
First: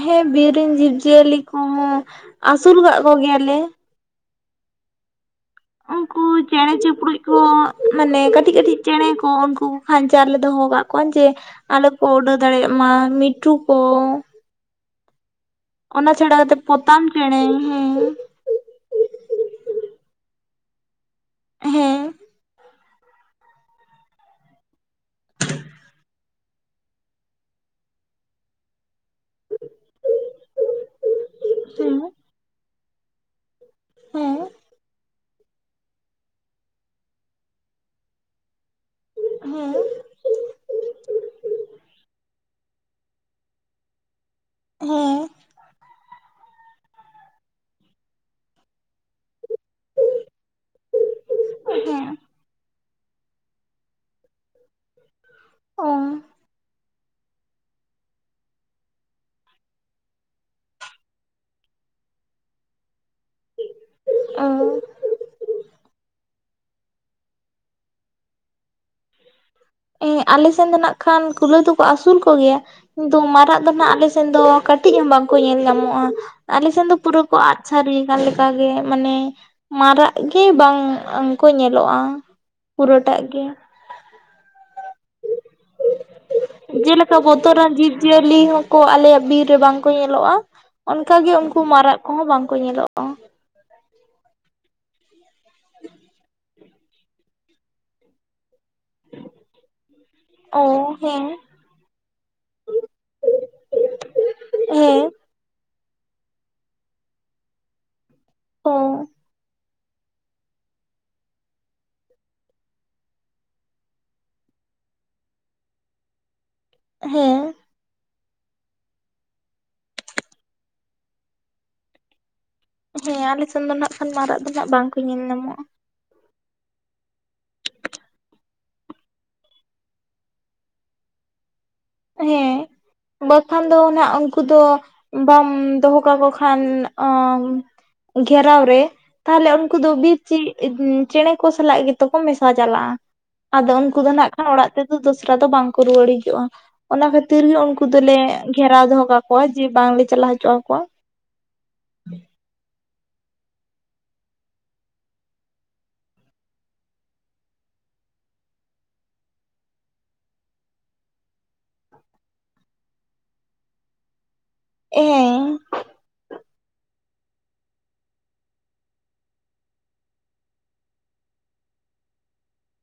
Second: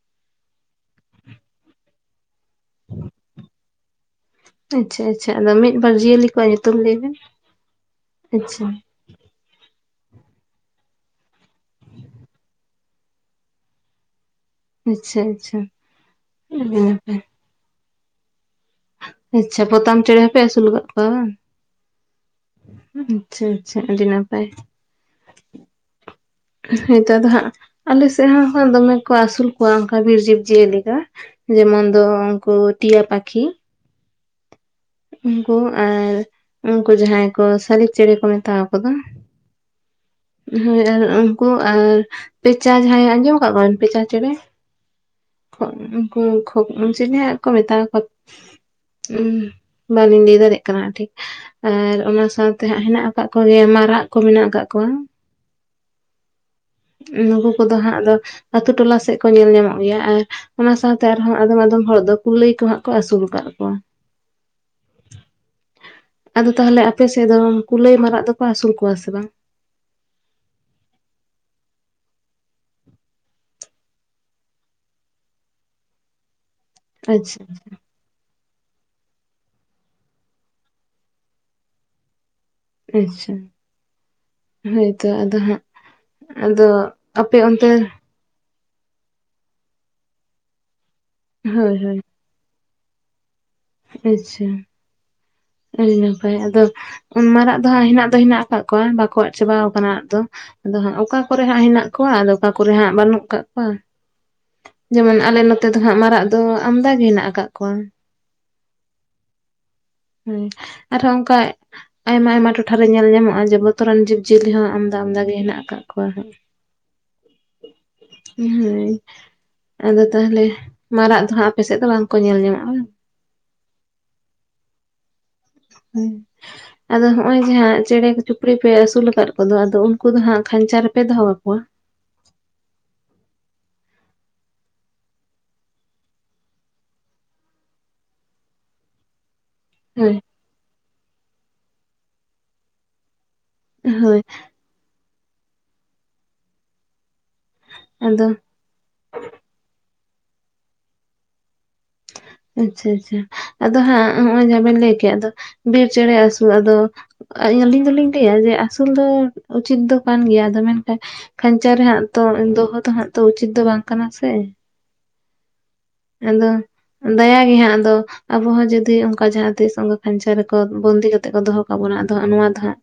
ᱦᱮᱸ ᱵᱤᱨ ᱨᱮᱱ ᱡᱤᱵᱽᱼᱡᱤᱭᱟᱹᱞᱤ ᱠᱚᱦᱚᱸ ᱟᱹᱥᱩᱞ ᱠᱟᱜ ᱠᱚᱜᱮᱭᱟᱞᱮ᱾ ᱟᱪᱪᱷᱟ ᱟᱪᱪᱷᱟ ᱟᱫᱚ ᱢᱤᱫ ᱵᱟᱨ ᱩᱱᱠᱩ ᱡᱤᱭᱟᱹᱞᱤ ᱠᱚᱣᱟᱜ ᱪᱮᱬᱮ ᱧᱩᱛᱩᱢ ᱞᱟᱹᱭ ᱵᱮᱱ ᱪᱩᱯᱨᱩᱡ ᱠᱚ ᱢᱟᱱᱮ ᱠᱟᱹᱴᱤᱡ ᱟᱪᱪᱷᱟ ᱠᱟᱹᱴᱤᱡ ᱪᱮᱬᱮ ᱠᱚ ᱩᱱᱠᱩ ᱠᱷᱟᱧᱪᱟ ᱨᱮᱞᱮ ᱫᱚᱦᱚ ᱟᱠᱟᱫ ᱠᱚᱣᱟ ᱡᱮ ᱟᱞᱚ ᱠᱚ ᱩᱰᱟᱹᱣ ᱫᱟᱲᱮᱭᱟᱜ ᱢᱟ, ᱢᱤᱴᱩ ᱠᱚ ᱟᱪᱪᱷᱟ ᱟᱪᱪᱷᱟ ᱚᱱᱟ ᱪᱷᱟᱲᱟ ᱠᱟᱛᱮ ᱟᱹᱰᱤ ᱯᱚᱛᱟᱢ ᱱᱟᱯᱟᱭ ᱪᱮᱬᱮ ᱦᱮ ᱟᱪᱪᱷᱟ ᱯᱚᱛᱟᱢ ᱪᱮᱬᱮ ᱦᱚᱸᱯᱮ ᱟᱹᱥᱩᱞ ᱠᱟᱜ ᱠᱚᱣᱟ ᱵᱟᱝ? ᱦᱮᱸ ᱦᱮᱸ ᱟᱪᱪᱷᱟ ᱟᱪᱪᱷᱟ ᱟᱹᱰᱤ ᱱᱟᱯᱟᱭ᱾ ᱱᱤᱛᱟᱨ ᱫᱚ ᱦᱟᱸᱜ ᱟᱞᱮ ᱥᱮᱫ ᱦᱚᱸ ᱫᱚᱢᱮ ᱠᱚ ᱟᱹᱥᱩᱞ ᱠᱚᱣᱟ ᱚᱱᱠᱟ ᱵᱤᱨ ᱡᱤᱵᱽᱼᱡᱤᱭᱟᱹᱞᱤ ᱫᱚ᱾ ᱦᱮᱸ ᱡᱮᱢᱚᱱᱫᱚ ᱩᱱᱠᱩ ᱴᱤᱭᱟ ᱯᱟᱠᱷᱤ ᱦᱮᱸ ᱩᱱᱠᱩ ᱟᱨ ᱩᱱᱠᱩ ᱡᱟᱦᱟᱸᱭ ᱠᱚ ᱥᱟᱹᱞᱤᱠ ᱪᱮᱬᱮ ᱠᱚ ᱢᱮᱛᱟ ᱠᱚᱫᱚ᱾ ᱦᱮᱸ ᱦᱳᱭ ᱟᱨ ᱩᱱᱠᱩ ᱟᱨ ᱯᱮᱪᱟ ᱡᱟᱦᱟᱸᱟᱭ ᱟᱸᱡᱚᱢ ᱟᱠᱟᱫ ᱵᱮᱱ ᱯᱮᱪᱟ ᱪᱮᱬᱮ? ᱦᱮᱸ᱾ ᱠᱷᱚᱜ ᱩᱱᱠᱩ ᱠᱷᱩᱜ ᱩᱱᱠᱚ ᱪᱤᱞᱤ ᱦᱟᱸᱜ ᱠᱚ ᱢᱮᱛᱟ ᱟᱠᱚᱣᱟ᱾ ᱩᱸ ᱵᱟᱹᱞᱤᱧ ᱞᱟᱹᱭ ᱫᱟᱲᱮᱭᱟᱜ ᱠᱟᱱᱟ ᱴᱷᱤᱠ᱾ ᱦᱮᱸ ᱟᱨ ᱦᱮᱸ ᱚᱱᱟ ᱥᱟᱶᱛᱮ ᱦᱟᱸᱜ ᱦᱮᱱᱟᱜ ᱟᱠᱟᱫ ᱠᱚᱜᱮᱭᱟ ᱢᱟᱨᱟᱜ ᱠᱚ ᱢᱮᱱᱟᱜ ᱟᱠᱟᱫ ᱠᱚᱣᱟ᱾ ᱚ ᱱᱩᱠᱩ ᱠᱚᱫᱚ ᱦᱟᱸᱜ ᱫᱚ ᱟᱛᱳ ᱴᱚᱞᱟ ᱥᱮᱫ ᱠᱚ ᱧᱮᱞ ᱧᱟᱢᱚᱜ ᱜᱮᱭᱟ᱾ ᱟᱨ ᱚᱱᱟ ᱥᱟᱶᱛᱮ ᱟᱨᱦᱚᱸ ᱟᱫᱚᱢ ᱟᱫᱚᱢ ᱦᱚᱲ ᱫᱚ ᱠᱩᱞᱟᱹᱭ ᱠᱚᱦᱟᱸᱜ ᱠᱚ ᱟᱹᱥᱩᱞ ᱟᱠᱟᱫ ᱠᱚᱣᱟ ᱚ ᱟᱫᱚ ᱛᱟᱦᱚᱞᱮ ᱟᱯᱮ ᱥᱮᱫ ᱫᱚ ᱠᱩᱞᱟᱹᱭ ᱢᱟᱨᱟᱜ ᱫᱚᱠᱚ ᱟᱥᱩᱞ ᱠᱚᱣᱟ ᱥᱮ ᱵᱟᱝ? ᱮ ᱟᱞᱮ ᱥᱮᱱ ᱫᱚ ᱱᱟᱜ ᱠᱷᱟᱱ ᱠᱩᱞᱟᱹᱭ ᱫᱚᱠᱚ ᱟᱥᱩᱞ ᱠᱚ ᱜᱮᱭᱟ᱾ ᱠᱤᱱᱛᱩ ᱢᱟᱨᱟᱜ ᱫᱚ ᱱᱟᱜ ᱟᱞᱮ ᱥᱮᱱ ᱫᱚ ᱠᱟᱹᱴᱤᱡ ᱦᱚᱸ ᱵᱟᱝᱠᱚ ᱧᱮᱞ ᱧᱟᱢᱚᱜᱼᱟ᱾ ᱟᱞᱮ ᱥᱮᱱᱫᱚ ᱯᱩᱨᱟᱹᱠᱚ ᱟᱪᱪᱷᱟ ᱟᱫ ᱥᱟᱹᱨᱤ ᱟᱠᱟᱱ ᱞᱮᱠᱟ᱾ ᱚᱱᱠᱟ ᱜᱮ ᱢᱟᱱᱮ ᱢᱟᱨᱟᱜ ᱜᱮ ᱵᱟᱝ ᱠᱚ ᱧᱮᱞᱚᱜᱼᱟ᱾ ᱯᱩᱨᱟᱹᱴᱟᱜ ᱟᱪᱪᱷᱟ, ᱜᱮ ᱦᱳᱭᱛᱚ ᱟᱫᱚ ᱦᱟᱸᱜ ᱟᱫᱚ, ᱡᱮᱞᱮᱠᱟ ᱟᱯᱮ ᱚᱱᱛᱮ ᱵᱚᱛᱚᱨᱟᱱ ᱡᱤᱵᱽ ᱡᱤᱭᱟᱹᱞᱤ ᱦᱚᱸᱠᱚ ᱟᱞᱮᱭᱟᱜ ᱵᱤᱨ ᱨᱮ ᱵᱟᱝ ᱠᱚ ᱧᱮᱞᱚᱜᱼᱟ, ᱚᱱᱠᱟ ᱜᱮ ᱩᱱᱠᱩ ᱦᱳᱭ ᱦᱳᱭ ᱢᱟᱨᱟᱜ ᱠᱚᱦᱚᱸ ᱵᱟᱝᱠᱚ ᱧᱮᱞᱚᱜᱼᱟ᱾ [inaudible] ᱟᱪᱪᱷᱟ ᱟᱹᱰᱤ ᱱᱟᱯᱟᱭ ᱟᱫᱚ ᱢᱟᱨᱟᱜ ᱫᱚ ᱦᱟᱸᱜ ᱦᱮᱱᱟᱜ ᱫᱚ ᱦᱮᱱᱟᱜ ᱟᱠᱟᱫ ᱠᱚᱣᱟ ᱵᱟᱠᱚ ᱟᱫ ᱪᱟᱵᱟᱣ ᱠᱟᱱᱟ ᱟᱫ ᱫᱚ ᱚ ᱟᱫᱚ ᱦᱟᱸᱜ ᱚᱠᱟ ᱦᱮᱸ ᱠᱚᱨᱮ ᱦᱟᱸᱜ ᱦᱮᱱᱟᱜ ᱠᱚᱣᱟ ᱟᱫᱚ ᱚᱠᱟ ᱠᱚᱨᱮ ᱦᱟᱸᱜ ᱵᱟᱹᱱᱩᱜ ᱠᱟᱜ ᱠᱚᱣᱟ᱾ ᱦᱮᱸ ᱡᱮᱢᱚᱱ ᱟᱞᱮ ᱱᱚᱛᱮ ᱫᱚ ᱦᱟᱸᱜ ᱢᱟᱨᱟᱜ ᱫᱚ ᱟᱢᱫᱟ ᱜᱮ ᱦᱮᱱᱟᱜ ᱟᱠᱟᱜ ᱠᱚᱣᱟ᱾ [unintelligible] ᱦᱮᱸ ᱟᱨᱦᱚᱸ ᱚᱱᱠᱟ ᱟᱭᱢᱟ ᱟᱭᱢᱟ ᱴᱚᱴᱷᱟᱨᱮ ᱧᱮᱞ ᱧᱟᱢᱚᱜᱼᱟ ᱡᱮ ᱵᱚᱛᱚᱨᱟᱱ ᱡᱤᱵᱽ ᱡᱤᱭᱟᱹᱞᱤ ᱦᱚᱸ ᱟᱢᱫᱟ ᱟᱢᱫᱟ ᱜᱮ ᱦᱮᱱᱟᱜ ᱟᱠᱟᱫ ᱠᱚᱣᱟ᱾ ᱦᱮᱸ᱾ ᱦᱳᱭ ᱟᱫᱚ ᱛᱟᱦᱚᱞᱮ ᱢᱟᱨᱟᱜ ᱫᱚ ᱦᱟᱸᱜ ᱟᱯᱮᱥᱮᱫ ᱫᱚ ᱵᱟᱝᱠᱚ ᱧᱮᱞ ᱧᱟᱢᱚᱜᱼᱟ? ᱦᱮᱸ ᱟᱞᱮᱥᱮᱱ ᱫᱚ ᱱᱟᱜ ᱠᱷᱟᱱ ᱢᱟᱨᱟᱜ ᱫᱚ ᱱᱟᱜ ᱵᱟᱝᱠᱚ ᱧᱮᱞ ᱧᱟᱢᱚᱜᱼᱟ᱾ ᱦᱮᱸ᱾ ᱟᱫᱚ ᱦᱚᱸᱜ-ᱚᱭ ᱡᱟᱦᱟᱸᱪᱮᱬᱮ ᱪᱩᱯᱨᱤ ᱯᱮ ᱟᱹᱥᱩᱞᱟ ᱟᱠᱟᱫ ᱠᱚᱫᱚ ᱟᱫᱚ ᱩᱱᱠᱩ ᱫᱚ ᱦᱟᱸᱜ ᱠᱷᱟᱧᱪᱟ ᱨᱮᱯᱮ ᱫᱚᱦᱚᱠᱟᱠᱚᱣᱟ? ᱦᱮᱸ᱾ ᱵᱟᱝᱠᱷᱟᱱ ᱫᱚ ᱱᱟᱦᱟᱜ ᱩᱱᱠᱩ ᱫᱚ ᱵᱟᱢ ᱫᱚᱦᱚ ᱠᱟᱠᱚ ᱠᱷᱟᱱ ᱟᱢ ᱜᱷᱮᱨᱟᱣ ᱨᱮ ᱛᱟᱦᱚᱞᱮ ᱩᱱᱠᱩ ᱫᱚ ᱦᱳᱭ ᱵᱤᱨ ᱪᱤᱜ ᱪᱮᱸᱬᱮ ᱠᱚ ᱥᱟᱞᱟᱜ ᱜᱮᱛᱚ ᱠᱚ ᱢᱮᱥᱟ ᱪᱟᱞᱟᱜᱼᱟ᱾ ᱟᱫᱚ ᱩᱱᱠᱩ ᱫᱚ ᱦᱳᱭ ᱱᱟᱜ ᱠᱷᱟᱱ ᱚᱲᱟᱜ ᱛᱮᱫᱚ ᱫᱚᱥᱨᱟ ᱫᱚ ᱵᱟᱝᱠᱚ ᱨᱩᱣᱟᱹᱲ ᱦᱤᱡᱚᱜᱼᱟ᱾ ᱚᱱᱟ ᱠᱷᱟᱹᱛᱤᱨ ᱜᱮ ᱩᱱ ᱠᱩ ᱫᱚᱞᱮ ᱟᱫᱚ ᱜᱷᱮᱨᱟᱣ ᱫᱚᱦᱚ ᱠᱟᱠᱚᱣᱟ ᱡᱮ ᱵᱟᱝᱞᱮ ᱪᱟᱞᱟᱣ ᱦᱚᱪᱚ ᱟᱠᱚᱣᱟ᱾ ᱟᱪᱪᱷᱟ ᱟᱪᱪᱷᱟ, ᱟᱫᱚ ᱦᱟᱸᱜ ᱦᱚᱸᱜ-ᱚᱭ ᱡᱟᱦᱟᱸ ᱵᱮᱱ ᱞᱟᱹᱭ ᱠᱮᱫ ᱟᱫᱚ ᱵᱤᱨ ᱪᱮᱸᱬᱮ ᱟᱹᱥᱩᱞ ᱟᱫᱚ ᱟᱹᱞᱤᱧ ᱫᱚᱞᱤᱧ ᱞᱟᱹᱭᱟ ᱡᱮ ᱟᱹᱥᱩᱞ ᱫᱚ ᱩᱪᱤᱛ ᱫᱚ ᱠᱟᱱ ᱜᱮᱭᱟ, ᱟᱫᱚ ᱢᱮᱱᱠᱷᱟᱡ ᱠᱷᱟᱧᱪᱟ ᱨᱮᱦᱟᱸᱜ ᱛᱚ ᱫᱚᱦᱚ ᱫᱚᱦᱟᱸᱜ ᱛᱚ ᱩᱪᱤᱛ ᱫᱚ ᱵᱟᱝ ᱠᱟᱱᱟ ᱥᱮ᱾ ᱮᱻ ᱟᱫᱚ ᱫᱟᱭᱟ ᱜᱮ ᱦᱟᱸᱜ ᱟᱫᱚ ᱟᱵᱚᱦᱚᱸ ᱡᱩᱫᱤ ᱚᱱᱠᱟ ᱡᱟᱦᱟᱸ ᱛᱤᱥ ᱚᱝᱠᱟ ᱠᱷᱟᱧᱪᱟ ᱨᱮᱠᱚ ᱵᱚᱱᱫᱤ ᱠᱟᱛᱮᱜ ᱠᱚ ᱫᱚᱦᱚ ᱠᱟ ᱵᱚᱱᱟ ᱟᱫᱚ ᱦᱟᱸᱜ ᱱᱚᱣᱟ ᱫᱚ ᱦᱟᱸᱜ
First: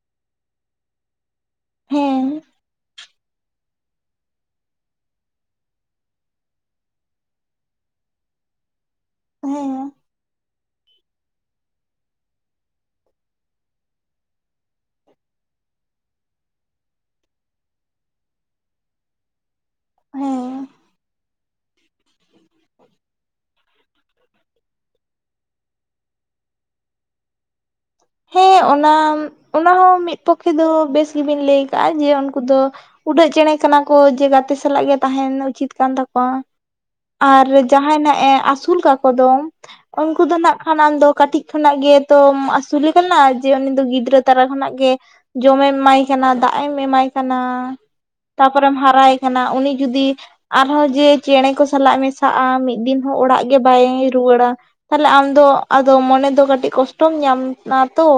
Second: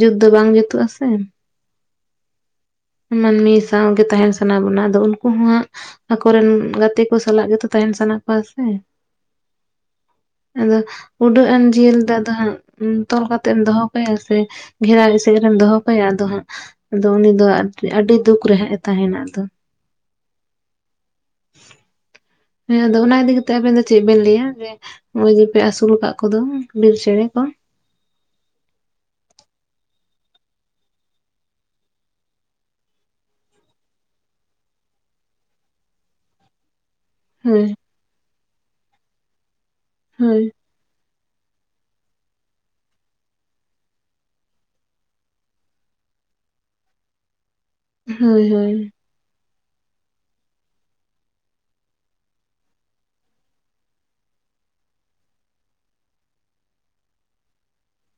ᱡᱩᱛ ᱫᱚ ᱵᱟᱝ ᱡᱩᱛᱩᱜ ᱟ ᱥᱮ? ᱦᱮᱸ᱾ ᱢᱟᱹᱱᱢᱤ ᱥᱟᱶ ᱜᱮ ᱛᱟᱦᱮᱱ ᱥᱟᱱᱟ ᱵᱚᱱᱟ ᱟᱫᱚ ᱩᱱᱠᱩ ᱦᱚᱸ ᱦᱟᱸᱜ ᱟᱠᱚᱨᱮᱱ ᱜᱟᱛᱮ ᱠᱩ ᱥᱟᱞᱟᱜ ᱜᱮᱛᱚ ᱛᱟᱦᱮᱱ ᱥᱟᱱᱟ ᱠᱚᱣᱟ ᱥᱮ ᱦᱮᱸ᱾ ᱟᱫᱚ ᱩᱰᱟᱹᱜ ᱟᱱ ᱡᱤᱭᱟᱹᱞᱤ ᱫᱚ ᱟᱫᱚ ᱦᱟᱸᱜ ᱛᱚᱞ ᱠᱟᱛᱮ ᱮᱢ ᱫᱚᱦᱚ ᱠᱟᱭᱟ ᱥᱮ ᱜᱷᱮᱨᱟ ᱮᱥᱮᱫ ᱨᱮᱢ ᱫᱚᱦᱚ ᱠᱟᱭᱟ ᱟᱫᱚ ᱦᱟᱸᱜ ᱟᱫᱚ ᱩᱱᱤ ᱫᱚ ᱟᱹᱰᱤ ᱫᱩᱠ ᱨᱮ ᱦᱟᱸᱜ ᱮ ᱛᱟᱦᱮᱱᱟ ᱟᱫᱚ ᱦᱮᱸ ᱦᱮᱸ ᱟᱫᱚ ᱚᱱᱟ ᱤᱫᱤ ᱠᱟᱛᱮᱜ ᱟᱵᱮᱱ ᱫᱚ ᱪᱮᱫ ᱵᱮᱱ ᱞᱟᱹᱭᱟ ᱡᱮ ᱱᱚᱜ ᱚᱚᱭ ᱡᱮᱯᱮ ᱟᱹᱥᱩᱩᱞ ᱟᱠᱟᱫ ᱠᱚᱫᱚ ᱵᱤᱨ ᱪᱮᱸᱬᱮ ᱠᱚ ᱦᱮᱸ ᱚᱱᱟ ᱚᱱᱟ ᱦᱚᱸ ᱢᱤᱫ ᱯᱚᱠᱠᱷᱮ ᱫᱚ ᱵᱮᱥ ᱜᱮᱵᱤᱱ ᱞᱟᱹᱭ ᱟᱠᱟᱟᱜᱼᱟ ᱡᱮ ᱩᱱᱠᱩ ᱫᱚ ᱩᱰᱟᱹᱜ ᱪᱮᱬᱮ ᱠᱟᱱᱟ ᱠᱚ ᱡᱮ ᱜᱟᱛᱮ ᱥᱟᱞᱟᱜ ᱜᱮ ᱛᱟᱦᱮᱱ ᱩᱪᱤᱛ ᱠᱟᱱ ᱛᱟᱠᱚᱣᱟ᱾ ᱟᱨ ᱦᱳᱭ ᱡᱟᱦᱟᱸᱭ ᱼ ᱮ ᱟᱹᱥᱩᱞ ᱠᱟᱠᱚ ᱫᱚ ᱩᱱᱠᱩ ᱫᱚ ᱦᱳᱭ ᱱᱟᱜ ᱠᱷᱟᱱ ᱟᱢ ᱫᱚ ᱠᱟᱹᱴᱤᱡ ᱠᱷᱚᱱᱟᱜ ᱜᱮᱛᱚᱢ ᱟᱹᱥᱩᱞᱮ ᱠᱟᱱᱟ ᱡᱮ ᱩᱱᱤ ᱫᱚ ᱜᱤᱫᱽᱨᱟᱹ ᱛᱟᱨᱟ ᱠᱷᱚᱱᱟᱜ ᱜᱮ ᱡᱚᱢᱮᱢ ᱮᱢᱟᱭ ᱠᱟᱱᱟ ᱫᱟᱜ ᱮᱢ ᱮᱢᱟᱭ ᱠᱟᱱᱟ᱾ ᱦᱳᱭ ᱛᱟᱯᱚᱨᱮᱢ ᱦᱳᱭ ᱦᱟᱨᱟᱭ ᱠᱟᱱᱟ ᱩᱱᱤ ᱡᱩᱫᱤ ᱟᱨᱦᱚᱸ ᱡᱮ ᱪᱮᱬᱮ ᱠᱚ ᱥᱟᱞᱟᱜ ᱢᱮᱥᱟᱜᱼᱟ ᱢᱤᱫ ᱫᱤᱱ ᱦᱚᱸ ᱚᱲᱟᱜ ᱜᱮ ᱵᱟᱭ ᱨᱩᱣᱟᱹᱲᱟ᱾ ᱛᱟᱦᱞᱮ ᱟᱢ ᱫᱚ ᱟᱫᱚ ᱢᱚᱱᱮ ᱫᱚ ᱠᱟᱹᱴᱤᱡ ᱠᱚᱥᱴᱚᱢ ᱧᱟᱢ ᱚᱱᱟ ᱛᱚ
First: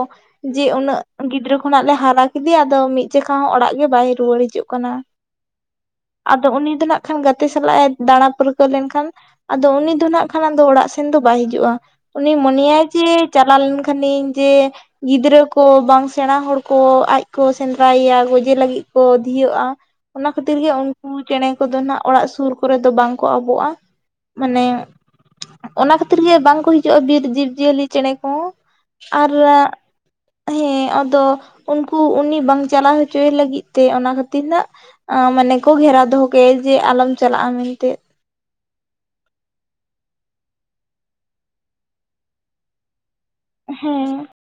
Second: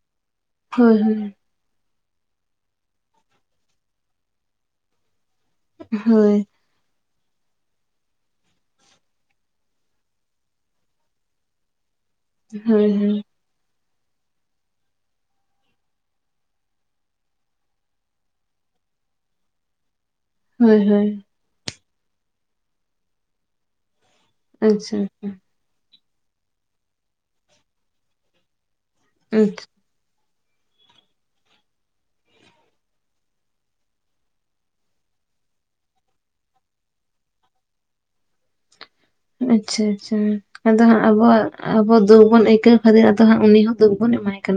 ᱡᱮ ᱦᱳᱭ ᱩᱱᱟᱹᱜ ᱜᱤᱫᱽᱨᱟᱹ ᱠᱷᱚᱱᱟᱜ ᱞᱮ ᱦᱟᱨᱟ ᱠᱮᱫᱮᱭᱟ ᱟᱫᱚ ᱢᱤᱫ ᱡᱮᱠᱟ ᱦᱚᱸ ᱚᱲᱟᱜ ᱜᱮ ᱵᱟᱭ ᱨᱩᱣᱟᱹᱲ ᱦᱤᱡᱩᱜ ᱠᱟᱱᱟ᱾ ᱦᱳᱭ ᱟᱫᱚ ᱩᱱᱤ ᱫᱚ ᱱᱟᱜ ᱠᱷᱟᱱ ᱜᱟᱛᱮ ᱥᱟᱞᱟᱜᱼ ᱮ ᱫᱟᱬᱟ ᱯᱟᱹᱨᱠᱟᱹᱣ ᱞᱮᱱᱠᱷᱟᱱ ᱟᱫᱚ ᱩᱱᱤ ᱫᱚ ᱱᱟᱜ ᱠᱷᱟᱱ ᱫᱚ ᱚᱲᱟᱜ ᱥᱮᱱ ᱫᱚ ᱵᱟᱭ ᱦᱤᱡᱩᱜᱼᱟ᱾ ᱩᱱᱤ ᱢᱚᱱᱮᱭᱟᱭ ᱦᱳᱭ ᱡᱮ ᱦᱳᱭ ᱪᱟᱞᱟᱣ ᱞᱮᱱ ᱠᱷᱟᱱᱤᱧ ᱡᱮ ᱜᱤᱫᱽᱨᱟᱹ ᱠᱚ ᱵᱟᱝ ᱥᱮᱬᱟ ᱦᱚᱲ ᱠᱚ ᱟᱡ ᱠᱚ ᱥᱮᱸᱫᱽᱨᱟᱭᱮᱭᱟ ᱜᱚᱡᱮ ᱞᱟᱹᱜᱤᱫ ᱠᱚ ᱫᱷᱤᱭᱟᱹᱜᱼᱟ᱾ ᱚᱱᱟ ᱠᱷᱟᱹᱛᱤᱨ ᱜᱮ ᱦᱳᱭ ᱩᱱᱠᱩ ᱦᱳᱭ ᱪᱮᱬᱮ ᱠᱚᱫᱚ ᱱᱟᱜ ᱚᱲᱟᱜ ᱥᱩᱨ ᱠᱚᱨᱮ ᱫᱚ ᱵᱟᱝ ᱠᱚ ᱟᱵᱚᱜᱼᱟ᱾ ᱢᱟᱱᱮ ᱟᱪᱪᱷᱟ ᱚᱱᱟ ᱠᱷᱟᱹᱛᱤᱨ ᱜᱮ ᱵᱟᱝᱠᱚ ᱦᱤᱡᱩᱜᱼᱟ ᱵᱤᱨ ᱡᱤᱵᱽᱡᱤᱭᱟᱹᱞᱤ ᱪᱮᱬᱮ ᱠᱚᱦᱚᱸ ᱟᱨ ᱟᱪᱪᱷᱟ ᱦᱮᱸ ᱟᱫᱚ ᱩᱱᱠᱩ ᱩᱱᱤ ᱵᱟᱝ ᱪᱟᱞᱟᱣ ᱦᱚᱪᱚᱭᱮ ᱞᱟᱹᱜᱤᱫ ᱛᱮ ᱚᱱᱟ ᱠᱷᱟᱹᱛᱤᱨ ᱱᱟᱜ ᱢᱟᱱᱮ ᱠᱚ ᱜᱷᱮᱨᱟ ᱫᱚᱦᱚ ᱠᱟᱭᱟ ᱡᱮ ᱟᱞᱚᱢ ᱪᱟᱞᱟᱜᱼᱟ ᱢᱮᱱᱛᱮ ᱟᱪᱪᱷᱟ ᱟᱪᱪᱷᱟ ᱟᱫᱚ ᱦᱟᱸᱜ ᱟᱵᱚᱣᱟᱜ ᱟᱵᱚ ᱫᱩ ᱵᱚᱱ ᱟᱹᱭᱠᱟᱹᱣ ᱠᱷᱟᱹᱤᱨ ᱟᱫᱚ ᱦᱟᱸᱜ ᱩᱱᱤ ᱦᱚᱸ ᱫᱩᱵᱚᱱ ᱦᱮᱸ ᱮᱢᱟᱭ ᱠᱟᱱᱟ᱾